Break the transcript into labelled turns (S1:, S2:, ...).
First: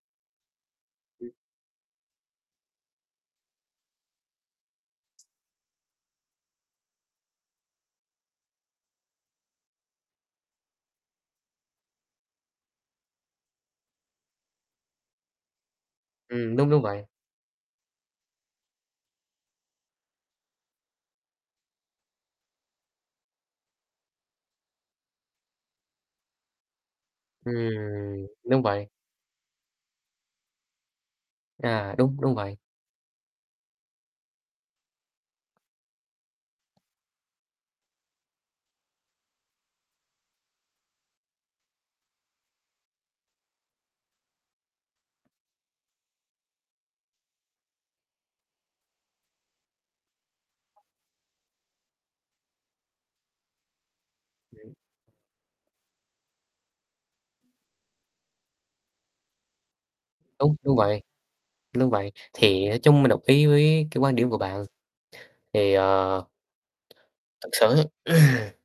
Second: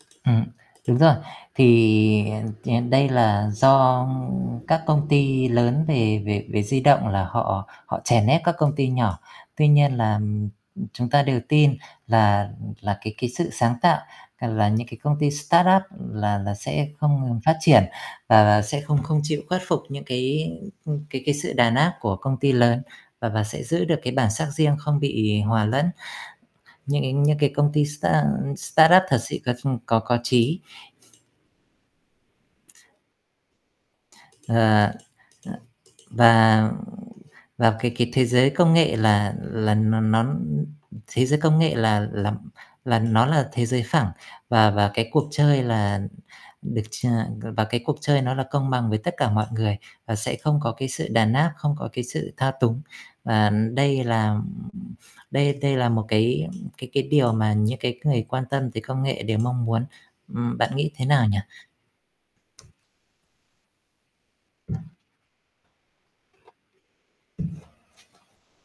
S1: Ừm, đúng rồi.
S2: Ừm.
S1: Thì đ đây là do các công ty lớn về về về di động là họ họ chèn ép các công ty nhỏ. Tuy nhiên là chúng ta đều tin là là cái cái sự sáng tạo, là những cái công ty startup là là
S2: Ừm, đúng, đúng
S1: sẽ
S2: vậy.
S1: không ngừng phát triển, và và sẽ không không chịu khuất phục những cái cái cái sự đàn áp của công ty lớn, và và sẽ giữ được cái bản sắc riêng, không bị hòa lẫn những cái những cái công ty start
S2: Ừm. Đúng vậy.
S1: startup thật sự có có có chí.
S2: À, đúng, đúng vậy.
S1: Ờ. Và và cái cái thế giới công nghệ là là nó nó thế giới công nghệ là là là nó là thế giới phẳng. Và và cái cuộc chơi là được ch và cái cuộc chơi nó là công bằng với tất cả mọi người, và sẽ không có cái sự đàn áp, không có cái sự thao túng. Và đây là
S2: Ừm.
S1: đây đây là một cái cái cái điều mà những cái người quan tâm tới công nghệ đều mong muốn.
S2: Đúng,
S1: Ừm,
S2: đúng
S1: bạn nghĩ
S2: vậy,
S1: thế nào nhỉ?
S2: đúng vậy. Thì nói chung mình đồng ý với cái quan điểm của bạn. Thì, ờ Thật sự ừm.